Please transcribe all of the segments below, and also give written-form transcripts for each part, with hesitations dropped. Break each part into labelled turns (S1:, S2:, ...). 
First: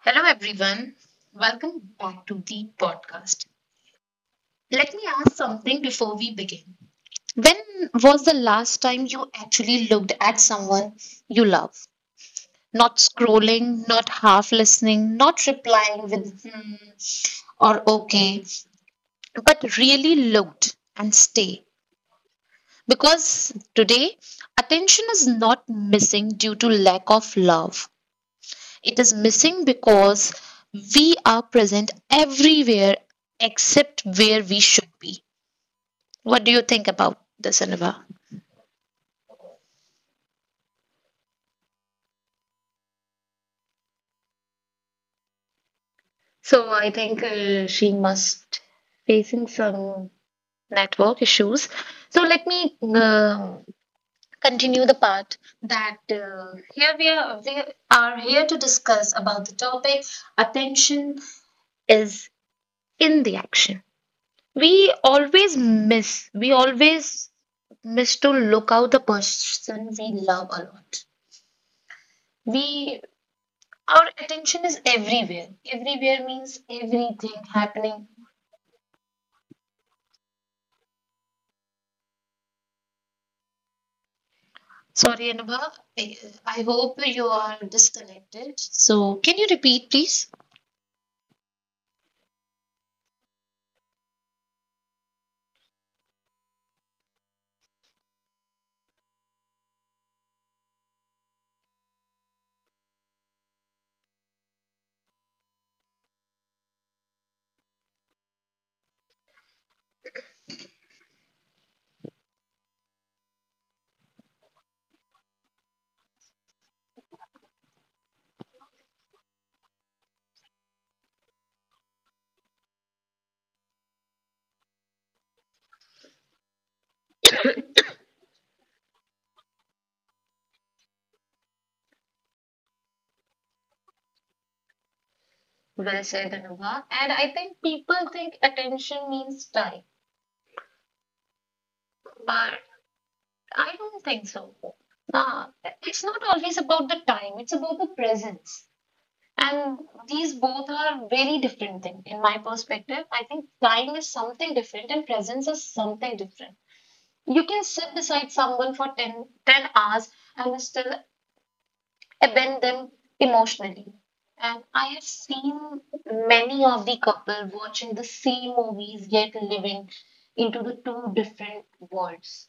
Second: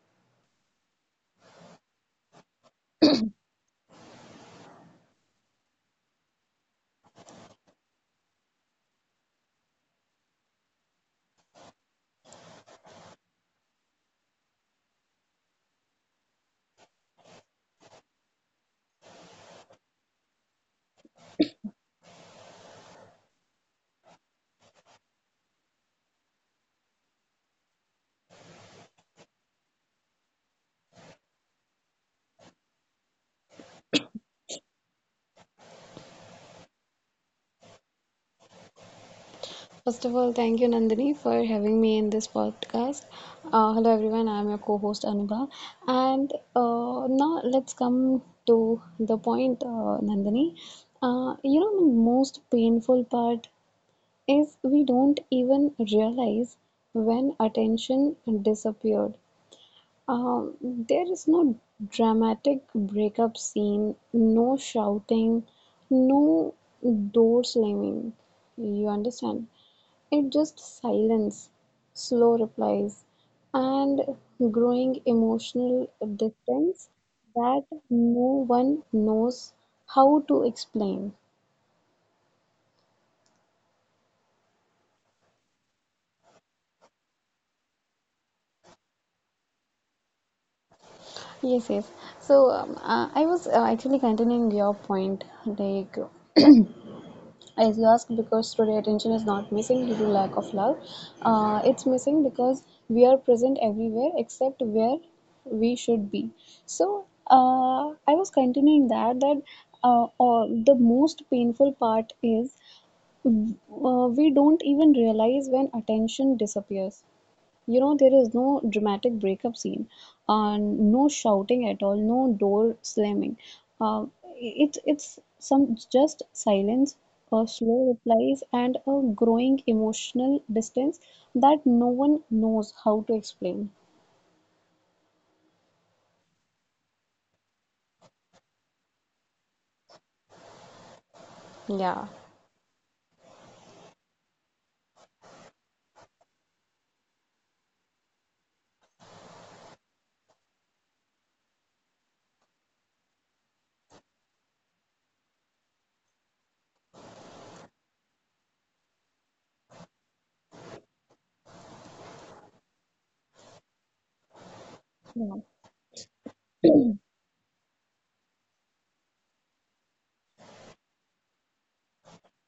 S1: Hello, everyone. Welcome back to the podcast. Let me ask something before we begin. When was the last time you actually looked at someone you love? Not scrolling, not half listening, not replying with hmm or okay, but really looked and stay. Because today, attention is not missing due to lack of love. It is missing because we are present everywhere except where we should be. What do you think about this, Anubha?
S2: First of all, thank you, Nandini, for having me in this podcast. Hello, everyone. I'm your co host, Anubha. And
S1: So I think
S2: Now let's
S1: she
S2: come
S1: must
S2: to the
S1: facing
S2: point,
S1: some
S2: Nandini.
S1: network issues.
S2: The
S1: So
S2: most
S1: let me
S2: painful part is
S1: continue
S2: we
S1: the
S2: don't
S1: part
S2: even
S1: that
S2: realize
S1: here
S2: when
S1: we are
S2: attention
S1: here to discuss
S2: disappeared.
S1: about the topic
S2: Um, there
S1: attention
S2: is no
S1: is
S2: dramatic
S1: in the
S2: breakup
S1: action.
S2: scene, no
S1: We
S2: shouting,
S1: always miss, we
S2: no
S1: always
S2: door slamming.
S1: miss to look
S2: You
S1: out the
S2: understand?
S1: person we
S2: It
S1: love a
S2: just
S1: lot.
S2: silence, slow
S1: We
S2: replies,
S1: our
S2: and
S1: attention is
S2: growing
S1: everywhere.
S2: emotional
S1: Everywhere means
S2: distance
S1: everything
S2: that
S1: happening.
S2: no one knows how to explain.
S1: Sorry, Anubha. I, I hope you are disconnected. So can you repeat, please?
S2: Yes, yes. I was actually continuing your point, like as you ask, because today attention is not missing due to lack of love. It's missing because we are present everywhere except where we should be. I was continuing that or the most painful part is we don't even realize when attention disappears. You know, there is no dramatic breakup scene and no shouting at all, no door slamming. uh, it's some just silence, slow replies, and a growing emotional distance that no one knows how to explain.
S1: Well said, Anubha. And I think people think attention means time,
S2: Yeah,
S1: but I don't think so. Nah, it's not always about the time, it's about the presence. And these both are very different things, in my perspective. I think time is something different and presence is something different. You can sit beside someone for ten hours and still abandoned emotionally. And I have
S2: yeah.
S1: seen many of the couple watching the same movies yet living into the two different worlds.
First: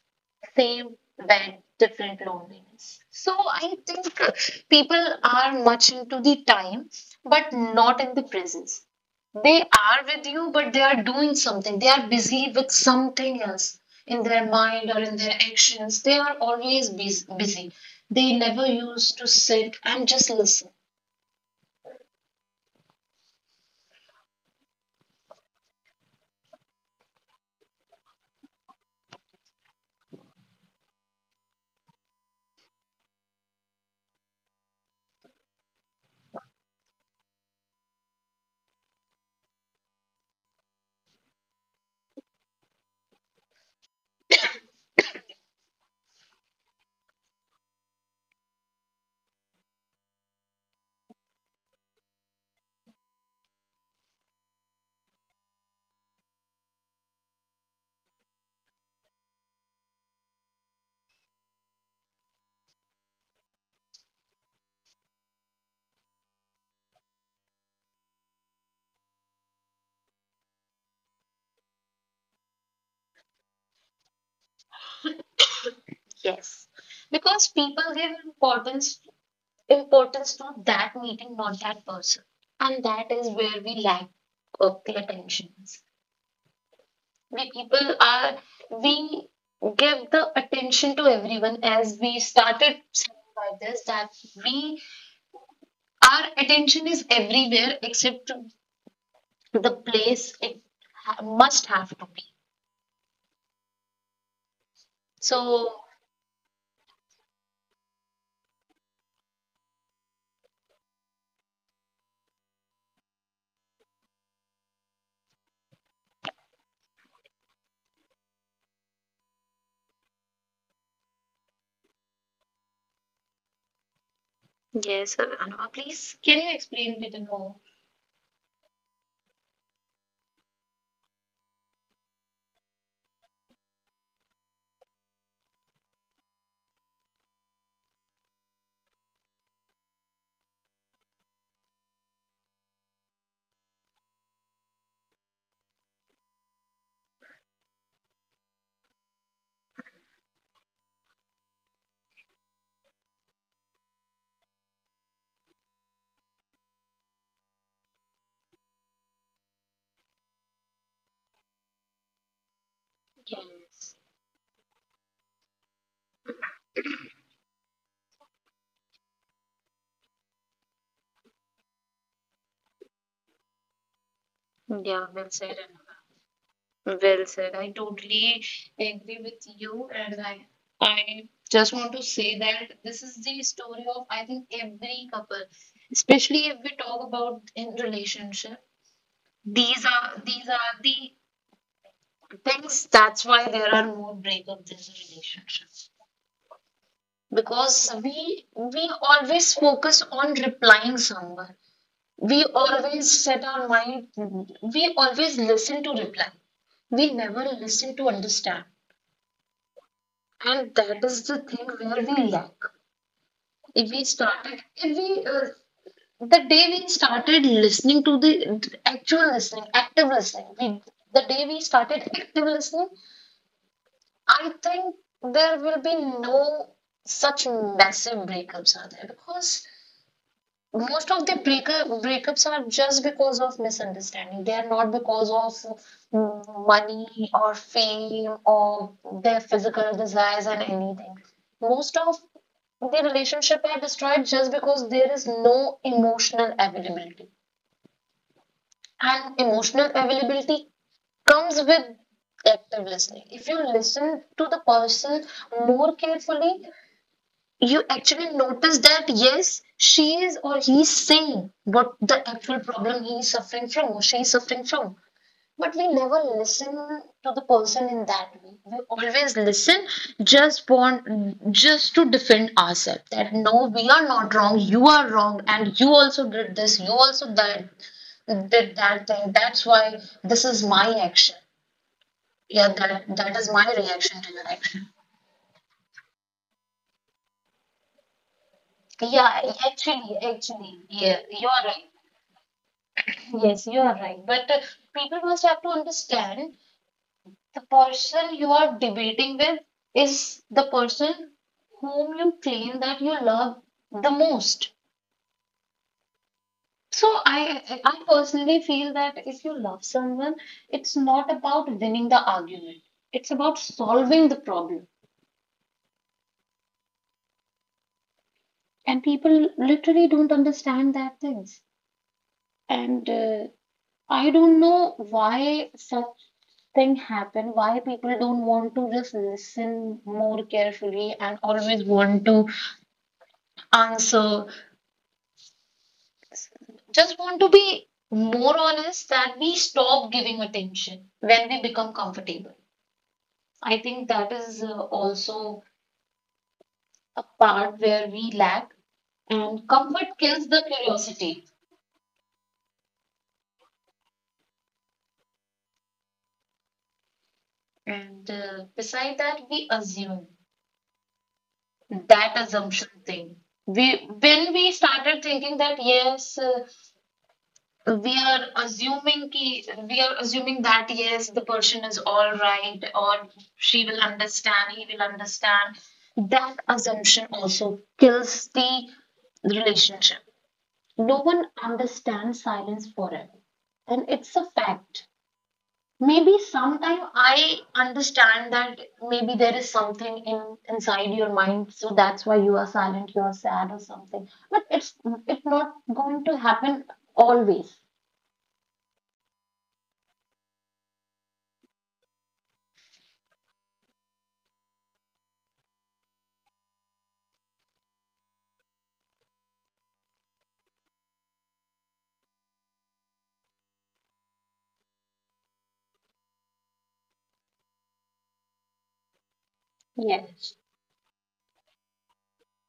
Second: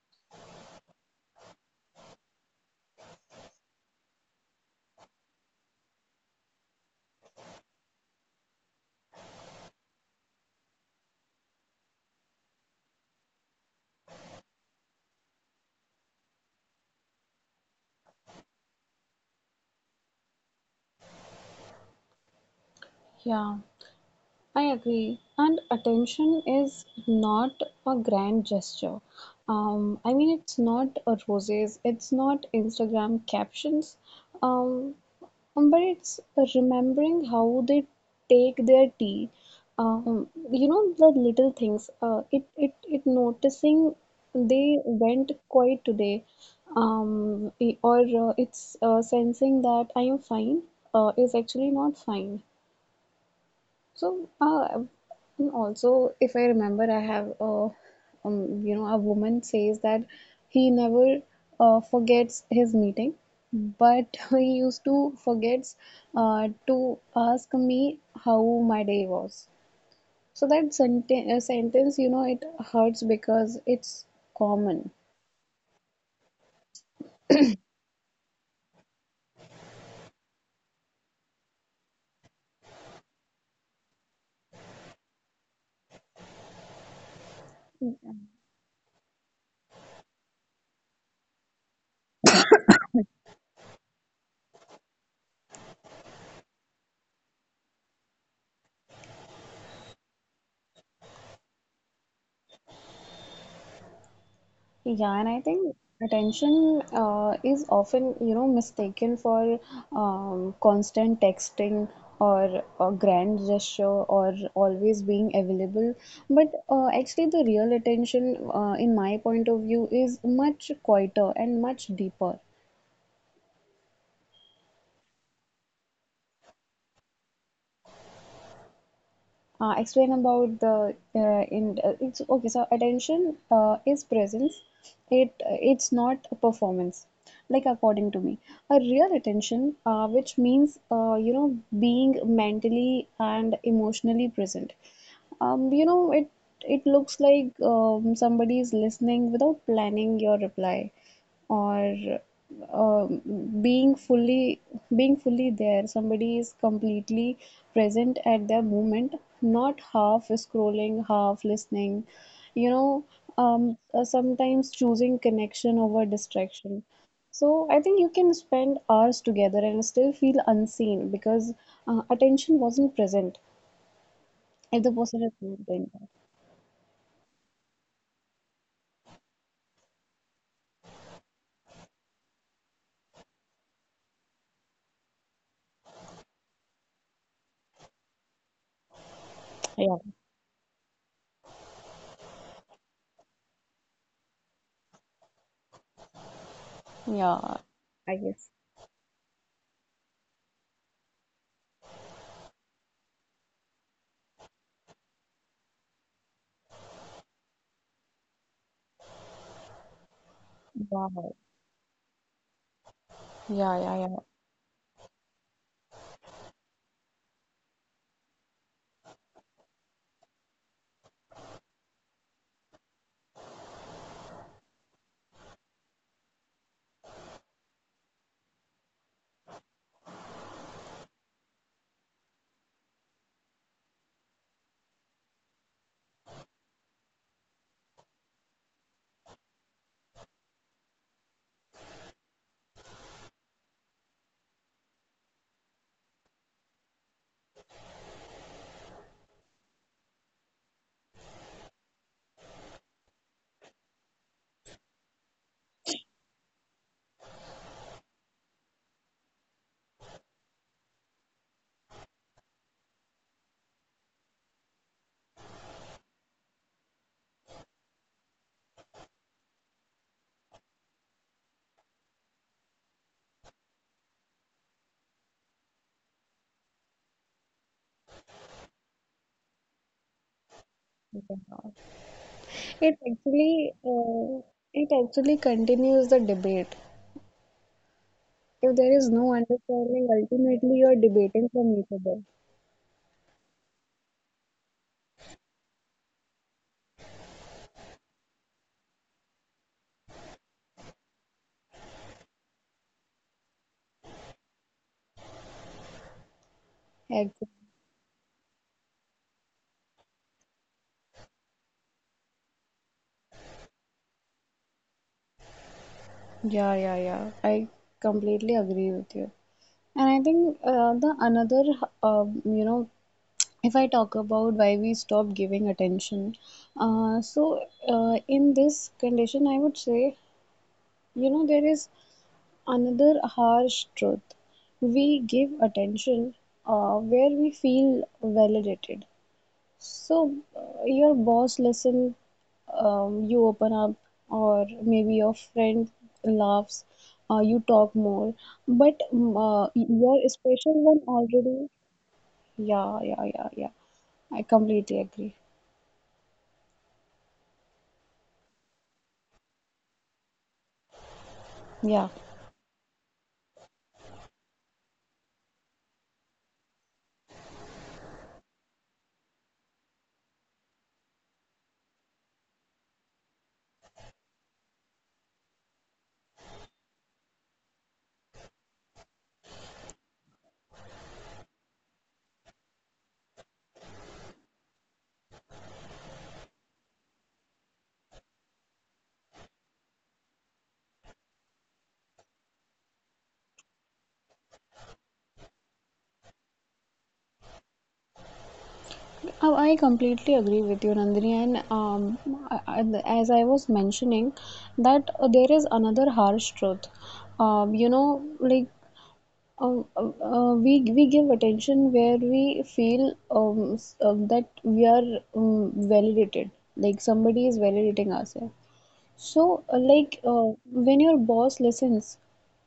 S1: Same bed, different loneliness. So I think people are much into the time, but not in the presence. They are with you, but they are doing something. They are busy with something else in their mind or in their actions. They are always busy. They never used to sit and just listen.
S2: Yeah, I agree. And attention is not a grand gesture. I mean, it's not a roses, it's not Instagram captions. Um, but it's remembering how they take their tea. You know, the little things. It it it noticing they went quiet today. I- or It's sensing that I am fine is actually not fine. So, uh, and also, if I remember, I have a, a woman says that he never forgets his meeting, but he used to forgets to ask me how my day was. So that sentence, you know, it hurts because it's common.
S1: Yes, because people give importance to that meeting, not that person, and that is where we lack of the attention. We people are we give the attention to everyone, as we started saying by this, that we Our attention is everywhere except to the place it must have to be.
S2: Yeah, and
S1: So,
S2: I think attention is often, you know, mistaken for constant texting or a grand gesture or always being available. But actually, the real attention, in my point of view, is much quieter and much deeper.
S1: Yes, Anupama, please, can you explain it more?
S2: Explain about the in It's okay, so attention is presence, it's not a performance. Like, according to me, a real attention which means being mentally and emotionally present. It it looks like somebody is listening without planning your reply, or um, being fully being fully there, somebody is completely present at their moment, not half scrolling half listening, you know.
S1: Yes.
S2: Sometimes choosing connection over distraction. So I think you can spend hours together and still feel unseen because attention wasn't present if the
S1: Yeah,
S2: person
S1: well
S2: is
S1: said,
S2: not
S1: Anupama.
S2: doing that.
S1: Well said. I totally agree with you, and I just want to say that this is the story of, I think, every couple, especially if we talk about in relationship. These
S2: Yeah.
S1: are these are the things. That's why there are more breakups in relationship.
S2: Yeah,
S1: Because
S2: I
S1: we
S2: guess.
S1: we always focus on replying someone. We always set our mind. We always listen to reply. We never listen to understand, and that is the
S2: Wow.
S1: thing where we lack.
S2: Yeah,
S1: If we
S2: yeah, yeah.
S1: started if we The day we started listening to the actual listening, active listening, the day we started active listening, I think there will be no such massive breakups are there, because most of the breakups are just because of misunderstanding. They are not because of money or fame or their physical desires and anything. Most of the relationship are destroyed just because there is no emotional availability, and emotional availability comes with active listening. If you listen to the person more carefully, you actually notice that, yes, she is or he is saying what the actual problem he is suffering from or she is suffering from. But we never listen to the person in that way. We always listen, just want just to defend ourselves that, no, we are not wrong, you are wrong, and you also did this, you also that, did that thing. That's why this is my action, yeah, that
S2: it
S1: that is my
S2: actually
S1: reaction to your
S2: uh,
S1: action.
S2: it actually continues the debate. If there is no
S1: Yeah, actually
S2: understanding,
S1: actually
S2: ultimately you're
S1: yeah, you
S2: debating
S1: are
S2: from
S1: right.
S2: each other.
S1: Yes, you are right. But people must have to understand, the person you are debating with is the person whom you claim that you love the most. So
S2: Exactly.
S1: I personally feel that if you love someone, it's not about winning the argument. It's about solving the problem.
S2: Yeah, yeah, yeah. I completely agree
S1: And
S2: with you.
S1: people literally
S2: And I
S1: don't
S2: think
S1: understand that
S2: the
S1: things.
S2: another, uh, you know,
S1: And
S2: if I talk
S1: I don't
S2: about why
S1: know
S2: we stop
S1: why
S2: giving
S1: such
S2: attention,
S1: thing
S2: uh,
S1: happen,
S2: so
S1: why people don't
S2: in
S1: want to
S2: this
S1: just
S2: condition, I would
S1: listen
S2: say,
S1: more carefully
S2: you
S1: and
S2: know, there
S1: always
S2: is
S1: want to
S2: another harsh truth.
S1: answer,
S2: We give attention
S1: just
S2: where
S1: want to
S2: we
S1: be
S2: feel
S1: more honest,
S2: validated.
S1: that we stop
S2: So,
S1: giving attention
S2: your
S1: when we
S2: boss
S1: become
S2: listen,
S1: comfortable.
S2: you open
S1: I
S2: up,
S1: think that is
S2: or maybe your
S1: also
S2: friend laughs,
S1: a
S2: you
S1: part
S2: talk
S1: where we
S2: more.
S1: lack,
S2: But um,
S1: and
S2: uh,
S1: comfort
S2: your
S1: kills the
S2: special one
S1: curiosity.
S2: already, yeah, yeah, yeah, yeah. I completely agree.
S1: And beside that, we assume.
S2: Yeah,
S1: That assumption thing, we when we started thinking that, yes, we are assuming that, yes, the person is all right, or she will understand, he will understand, that assumption also kills the relationship. No one understands silence forever, and it's a fact. Maybe sometime I understand that maybe there is something in inside your mind, so that's why you are silent, you are sad or something, but it's not going to happen always.
S2: I completely agree with you, Nandini. And as I was mentioning, that there is another harsh truth. You know, like, we give attention where we feel that we are validated, like somebody is validating ourselves. So, uh, like
S1: Yes.
S2: uh, when your boss listens,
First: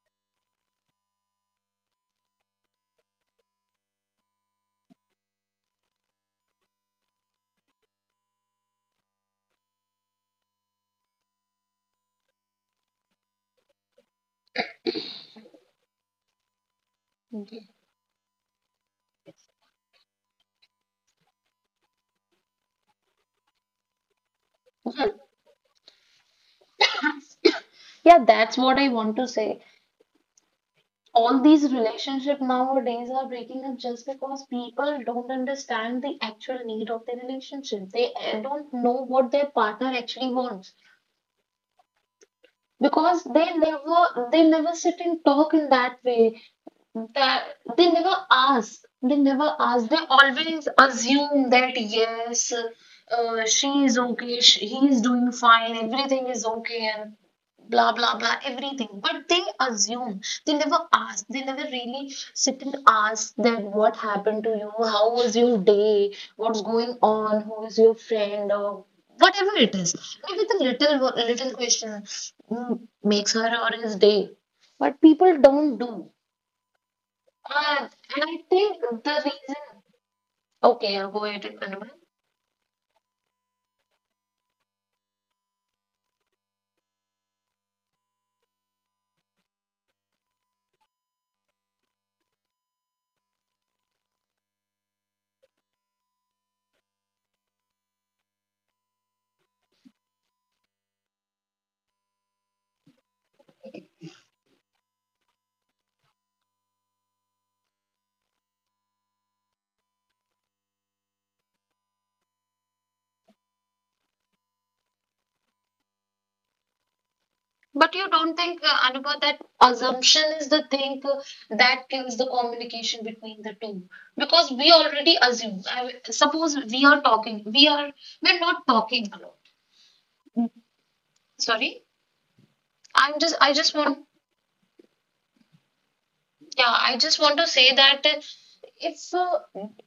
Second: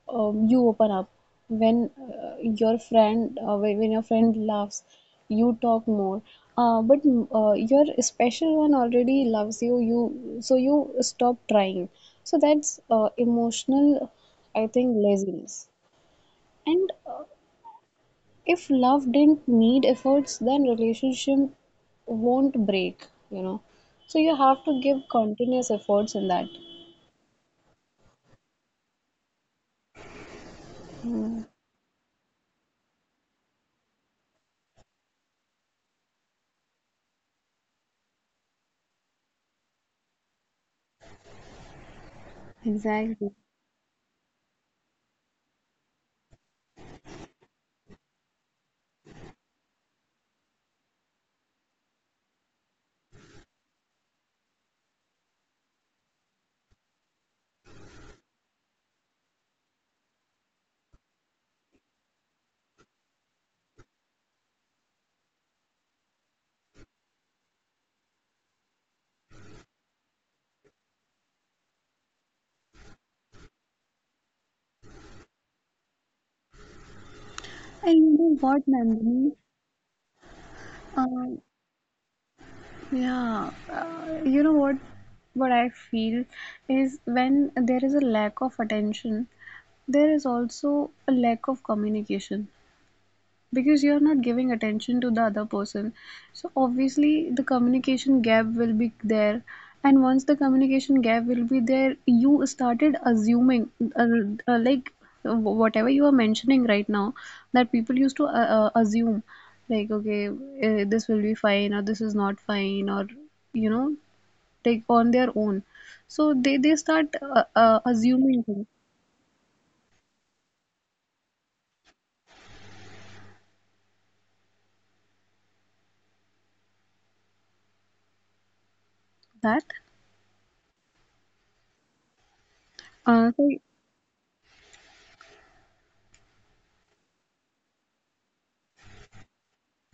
S2: you open up. When your friend laughs, you talk more. But your special one already loves you. So you stop trying. So that's emotional, I think, laziness. And
S1: Mhm.
S2: if love didn't need efforts, then relationship won't break, you know. So you have to give continuous efforts in that.
S1: Yeah, that's what I want to say. All these relationships nowadays are breaking up just because people don't understand the actual need of the relationship. They don't know what their partner actually wants, because
S2: Exactly.
S1: they never sit and talk in that way. That they never ask, they always assume that, yes, she is okay, he is doing fine, everything is okay, and blah blah blah everything, but they assume, they never ask, they never really sit and ask that, what happened to you, how was your day, what's going on, who is your friend, or whatever it is. Maybe the little little question makes her or his day. But people don't do uh,
S2: And you
S1: and
S2: know
S1: I
S2: what,
S1: think the
S2: Nandini?
S1: reason, okay, I'll go
S2: Um,
S1: ahead, Anubhav.
S2: yeah, you know what? What I feel is when there is a lack of attention, there is also a lack of communication, because you're not giving attention to the other person, so obviously the communication gap will be there. And once the communication gap will be there, you started assuming, uh, like whatever you are mentioning right now, that people used to assume, like okay, this will be fine or this is not fine, or you know, take on their own. So they they start
S1: But you don't
S2: assuming
S1: think,
S2: things
S1: Anubhav, that assumption is the thing that kills the communication between the two? Because we already assume. I, suppose we are talking, we're not talking a lot.
S2: that
S1: Sorry,
S2: uh, so,
S1: I just want, yeah, I just want to say that if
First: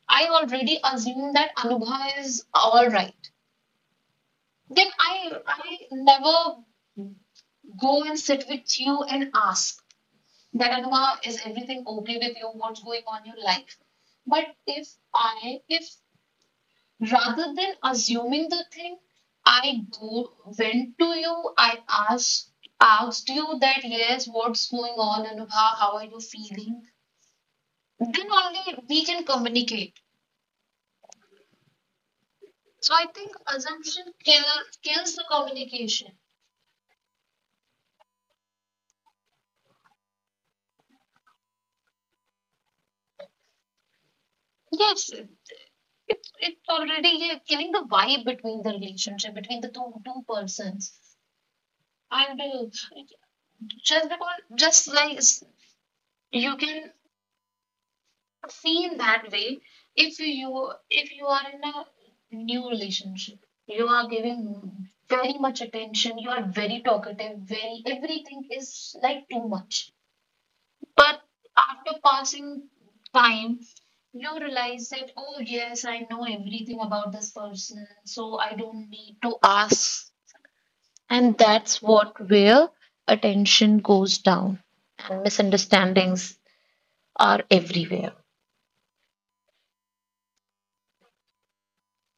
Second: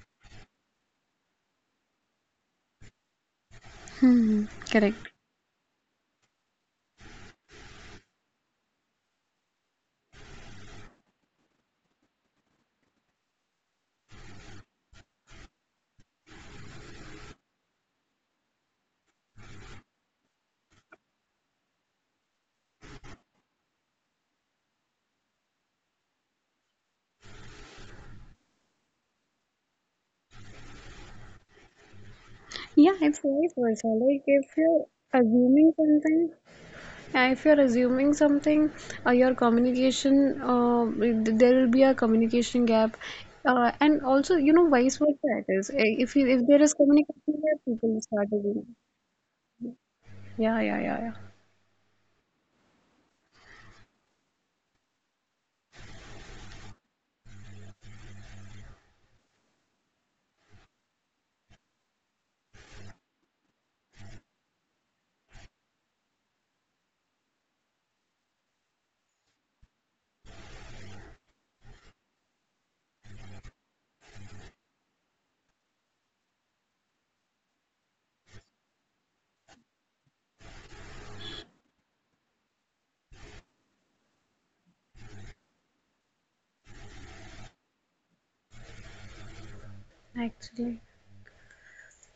S1: I already assume that Anubhav is all right,
S2: hmm,
S1: then
S2: correct.
S1: I never go and sit with you and ask that, Anuma, is everything okay with you? What's going on in your life? But if rather than assuming the thing, I went to you, I asked, asked you that, yes, what's going on, Anubha, how are you feeling? Then only we can communicate.
S2: Yeah,
S1: So I
S2: it's
S1: think
S2: vice versa.
S1: assumption
S2: Like
S1: kill,
S2: if you're
S1: kills the
S2: assuming
S1: communication.
S2: something, yeah, if you're assuming something, your communication, there will be a communication gap, and also, you know, vice
S1: Yes,
S2: versa it is. If
S1: it,
S2: you, if there
S1: it's
S2: is
S1: already, yeah,
S2: communication gap,
S1: killing the
S2: people will
S1: vibe
S2: start
S1: between the
S2: assuming.
S1: relationship, between the two
S2: Yeah, yeah,
S1: persons.
S2: yeah, yeah.
S1: And just because, just like you can feel that way, if you are in a new relationship, you are giving very much attention, you are very talkative, very, everything is like too much. But after passing time, you realize that, oh, yes, I know everything about this person, so I don't need to ask. And that's what, where attention goes down and misunderstandings are everywhere.
S2: Actually,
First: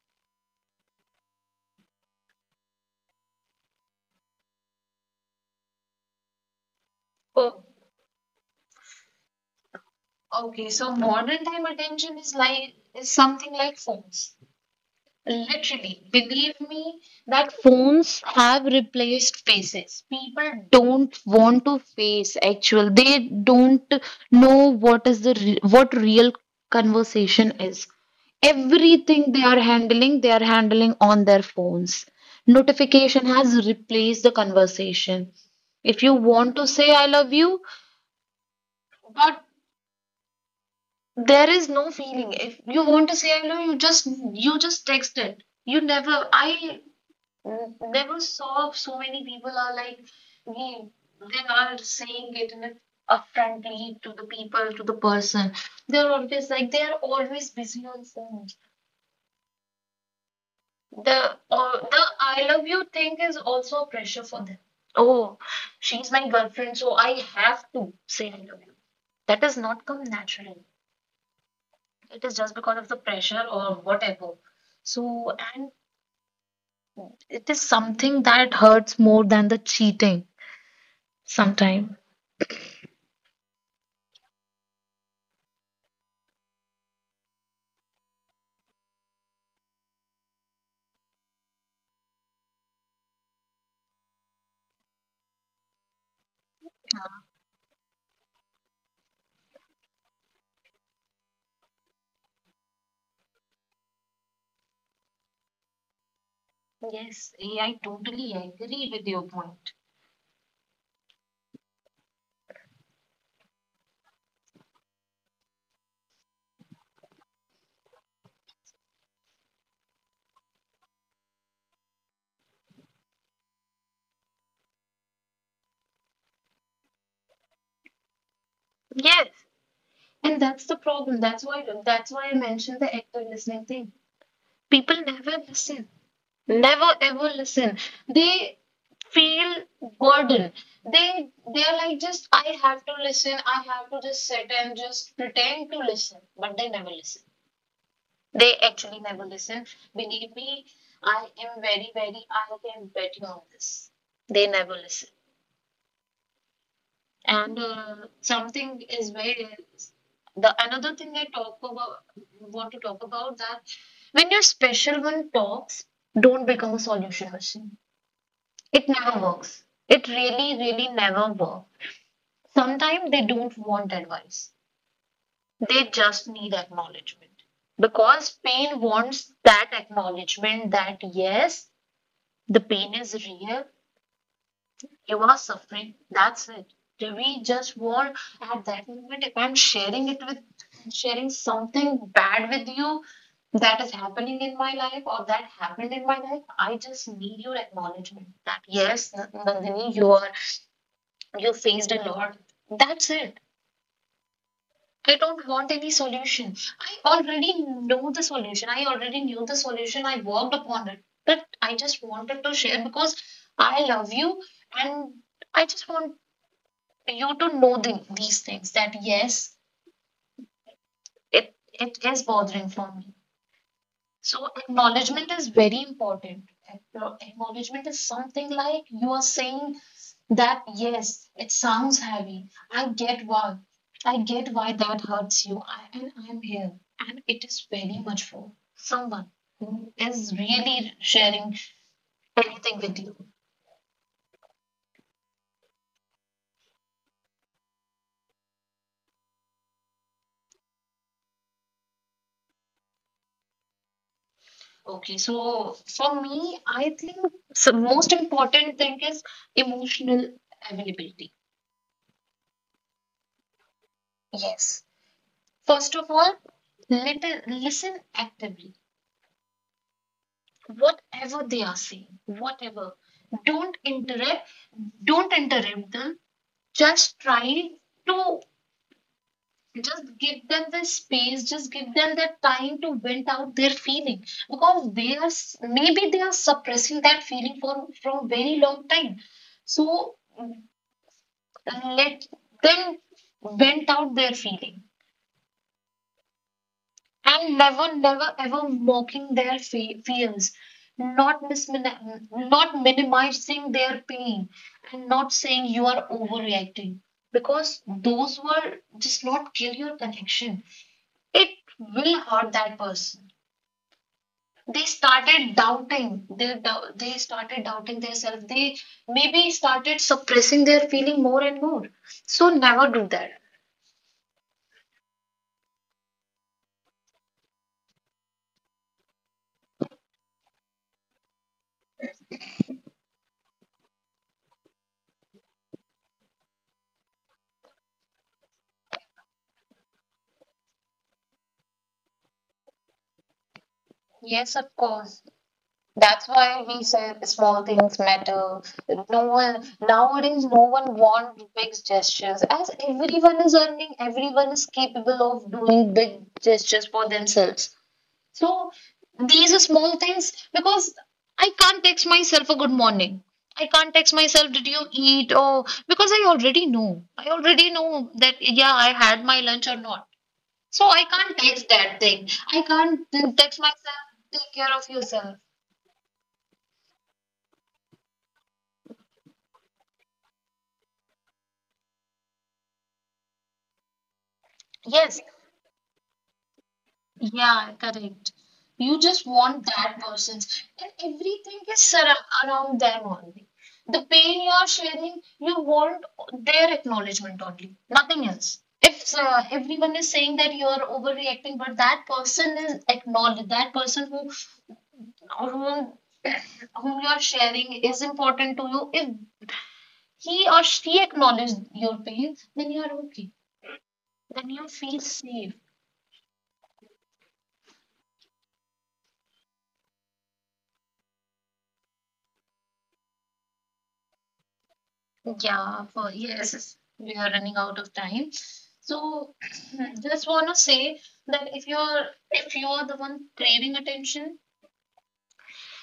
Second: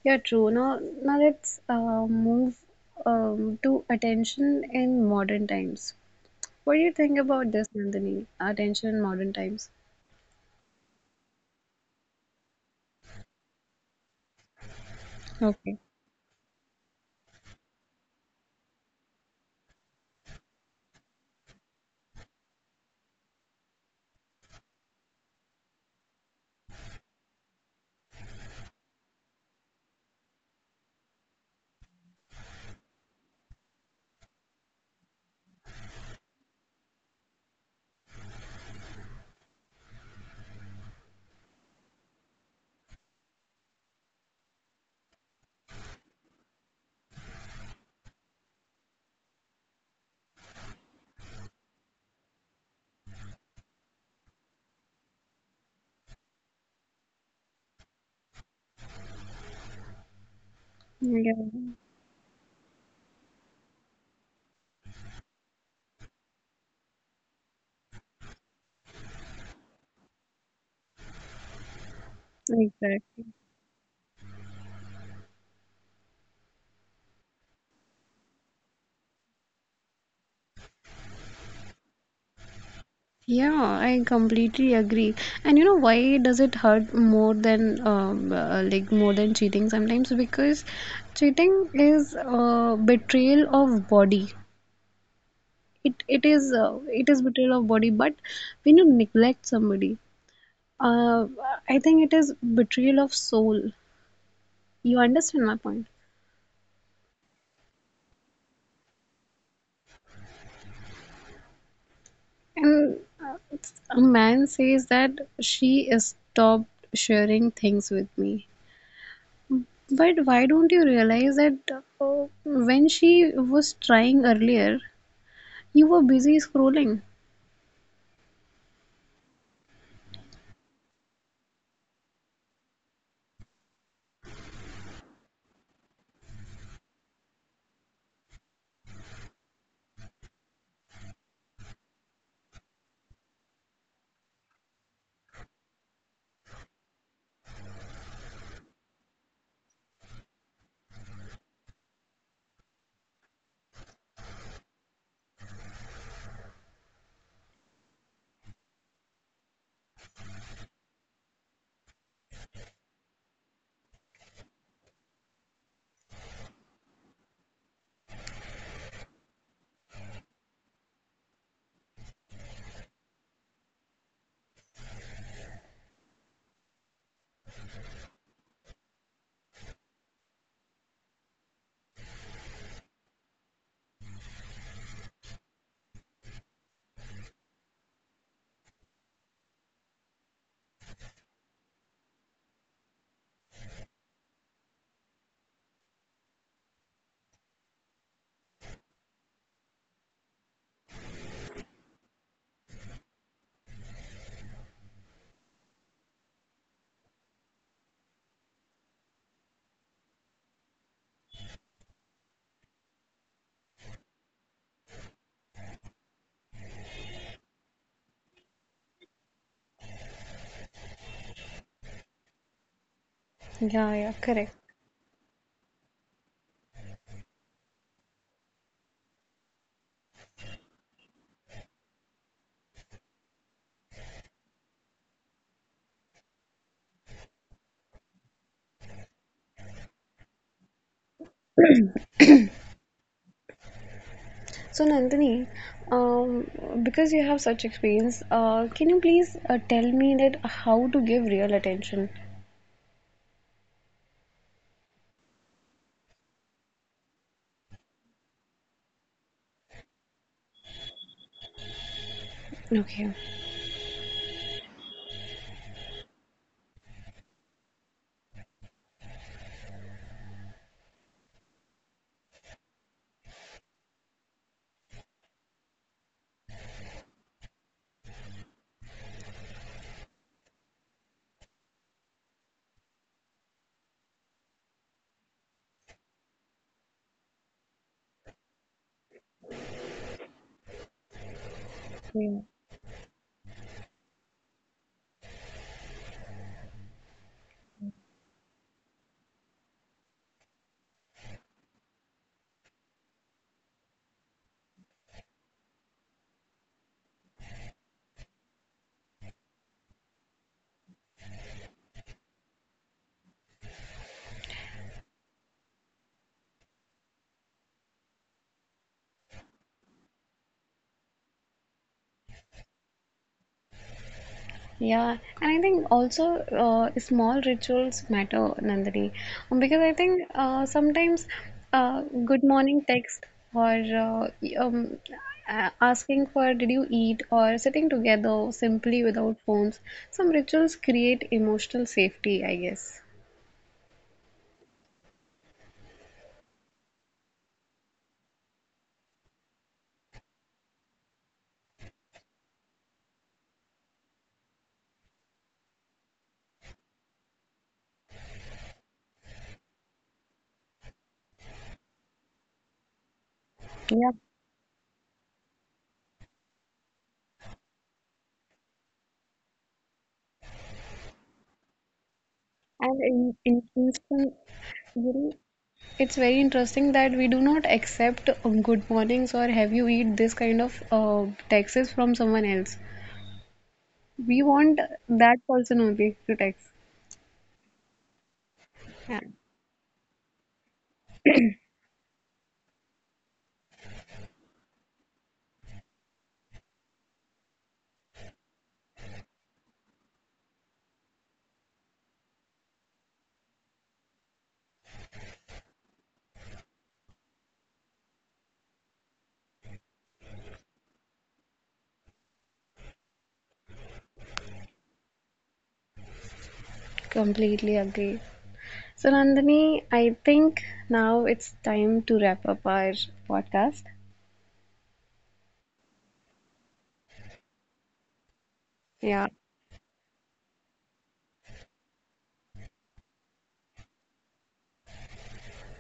S2: yeah, true. Now, now let's move to attention in modern times. What do you think about
S1: Oh,
S2: this, Nandini? Attention in modern times.
S1: okay, so modern time attention is something like phones.
S2: Okay.
S1: Literally, believe me that phones have replaced faces. People don't want to face actual. They don't know what is the re what real conversation is. Everything they are handling on their phones. Notification has replaced the conversation. If you want to say I love you, but there is no feeling. If you want to say I love you just text it. You never I never saw. So many people are like, we they are saying it in a upfrontly to the people, to the person. They are always busy on phones. The
S2: Yeah,
S1: the I love you thing is also a pressure for them. Oh, she's my girlfriend, so I have to say I love you. That does not come naturally. It is just because of the
S2: exactly.
S1: pressure or whatever. So, and it is something that hurts more than the cheating sometimes.
S2: Yeah, I completely agree. And you know why does it hurt more than like more than cheating sometimes? Because cheating is betrayal of body. It it is betrayal of body. But when you neglect somebody, uh, I think it is betrayal of soul. You understand my point?
S1: Yes, I totally agree with your point.
S2: And a man says that she stopped sharing things with me. But why don't you realize that when she was trying earlier, you were busy scrolling?
S1: Yes, and that's the problem. That's why I mentioned the active listening thing. People never listen. Never ever listen. They feel burden. They're like, just, I have to listen. I have to just sit and just pretend to listen, but they never listen. They actually never listen. Believe me, I am very, very, I can bet you on this. They never listen. And something is the another thing I want to talk about, that when your special one talks, don't become a solution machine. It never works. It really, really never works. Sometimes they don't want advice. They just need acknowledgement, because pain wants that acknowledgement that, yes, the pain is real. You are suffering. That's it. We just want, at that moment, if I'm sharing something bad with you that is happening in my life or that happened in my life, I just need your acknowledgement that, yes, Nandini, you faced a lot. That's it. I don't want any solution. I already know the solution. I already knew the solution. I worked upon it. But I just wanted to share because I love you, and I just want you to know these things, that, yes, it is bothering for me.
S2: Yeah, yeah,
S1: So
S2: correct.
S1: acknowledgement is very important. Acknowledgement is something like you are saying that, yes, it sounds heavy. I get why. I get why that hurts you. And I'm here. And it is very much for someone who is really sharing everything with you.
S2: So, Nandini, um, because you have such experience, can you please tell me that how to give real attention?
S1: Okay, so for me, I think the most important thing is emotional availability.
S2: Okay.
S1: Yes. First of all, let listen actively. Whatever they are saying, whatever. Don't interrupt don't interrupt them, just try to, just give them the space, just give them the time to vent out their feeling, because they are maybe they are suppressing that feeling for from very long time, so mm, let them vent out their feeling. And never ever mocking their fears, not not minimizing their pain, and not saying you are overreacting, because those were just not kill your connection, it will hurt that person. They started doubting themselves, they maybe started suppressing their feeling more and more, so never do that.
S2: Yeah, and I think also small rituals matter, Nandini. Because I think sometimes good morning text or asking for did you eat, or sitting together simply without phones, some rituals create emotional safety, I guess.
S1: Yes, of course. That's why we say small things matter. No one wants big gestures. As everyone is earning, everyone is capable of doing big gestures for themselves. So these are small things, because I can't text myself a good morning. I can't
S2: Yeah,
S1: text myself, did you eat? Or because I already know. I already know that, yeah, I had my lunch or not. So I can't text that thing. I
S2: and
S1: can't text
S2: in
S1: myself,
S2: instant,
S1: take care of
S2: you know,
S1: yourself.
S2: it's very interesting that we do not accept good mornings or have you eat this kind of texts from someone else. We want
S1: Yes.
S2: that person only to text.
S1: Yeah, correct. You
S2: Yeah.
S1: just want that person's, and everything is around them only. The pain you are sharing, you want their acknowledgement only, nothing else. If everyone is saying that you are overreacting, but that person is acknowledged, that person whom, whom you are sharing is important to you. If he or she acknowledges your pain, then you are okay. Then you feel safe.
S2: Completely agree. So, Nandini, I think now it's time to wrap up our podcast.
S1: Yeah, for yes, yes, we are running out of time.
S2: Yeah.
S1: So just want to say that if you're the one craving attention,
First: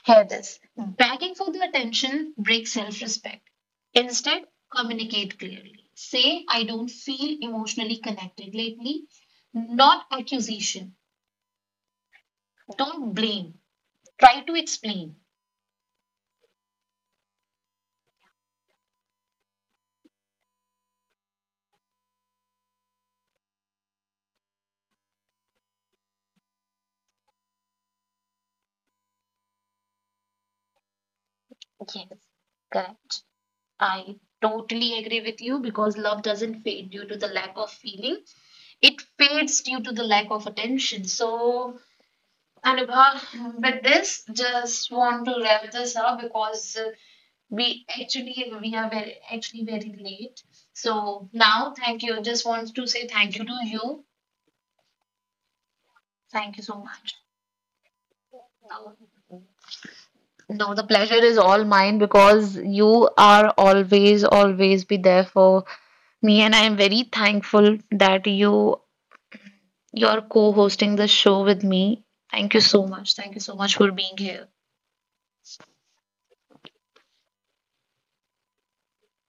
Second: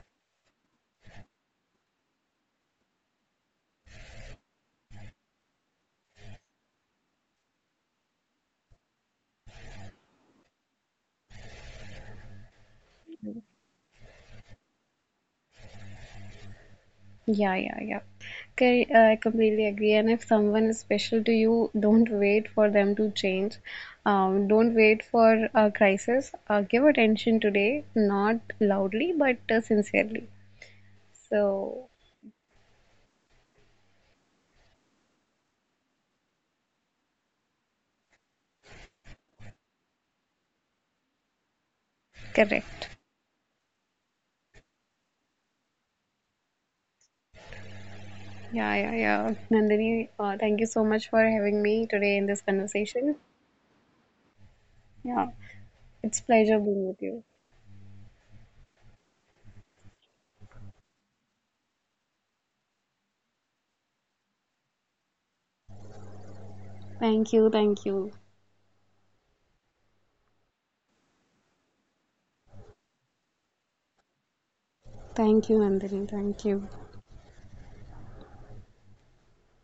S1: hear this. Begging for the attention breaks self-respect. Instead, communicate clearly. Say, I don't feel emotionally connected lately. Not accusation. Don't blame. Try to explain.
S2: Yeah, yeah, yeah. Okay, I completely agree. And if someone is special to you, don't wait for them to change. Don't wait for a crisis. Give attention today, not loudly, but sincerely. So,
S1: Yes, correct. I totally agree with you, because love doesn't fade due to the lack of feeling, it fades due to the lack of attention. So,
S2: correct.
S1: Anubha, with this, just want to wrap this up, because we actually,
S2: Yeah,
S1: we are
S2: yeah,
S1: very,
S2: yeah.
S1: actually very
S2: Nandini,
S1: late.
S2: thank you so much for
S1: So
S2: having
S1: now,
S2: me
S1: thank
S2: today
S1: you.
S2: in this
S1: Just want to say
S2: conversation.
S1: thank you to you.
S2: Yeah, it's
S1: Thank
S2: pleasure
S1: you so
S2: being with
S1: much.
S2: you.
S1: Now, No, the pleasure is all mine, because you are always, always be there for me, and I am very
S2: Thank you,
S1: thankful
S2: thank you.
S1: that you're co-hosting the show with me. Thank you so much. Thank you so much for being here.
S2: Thank you, Nandini. Thank you.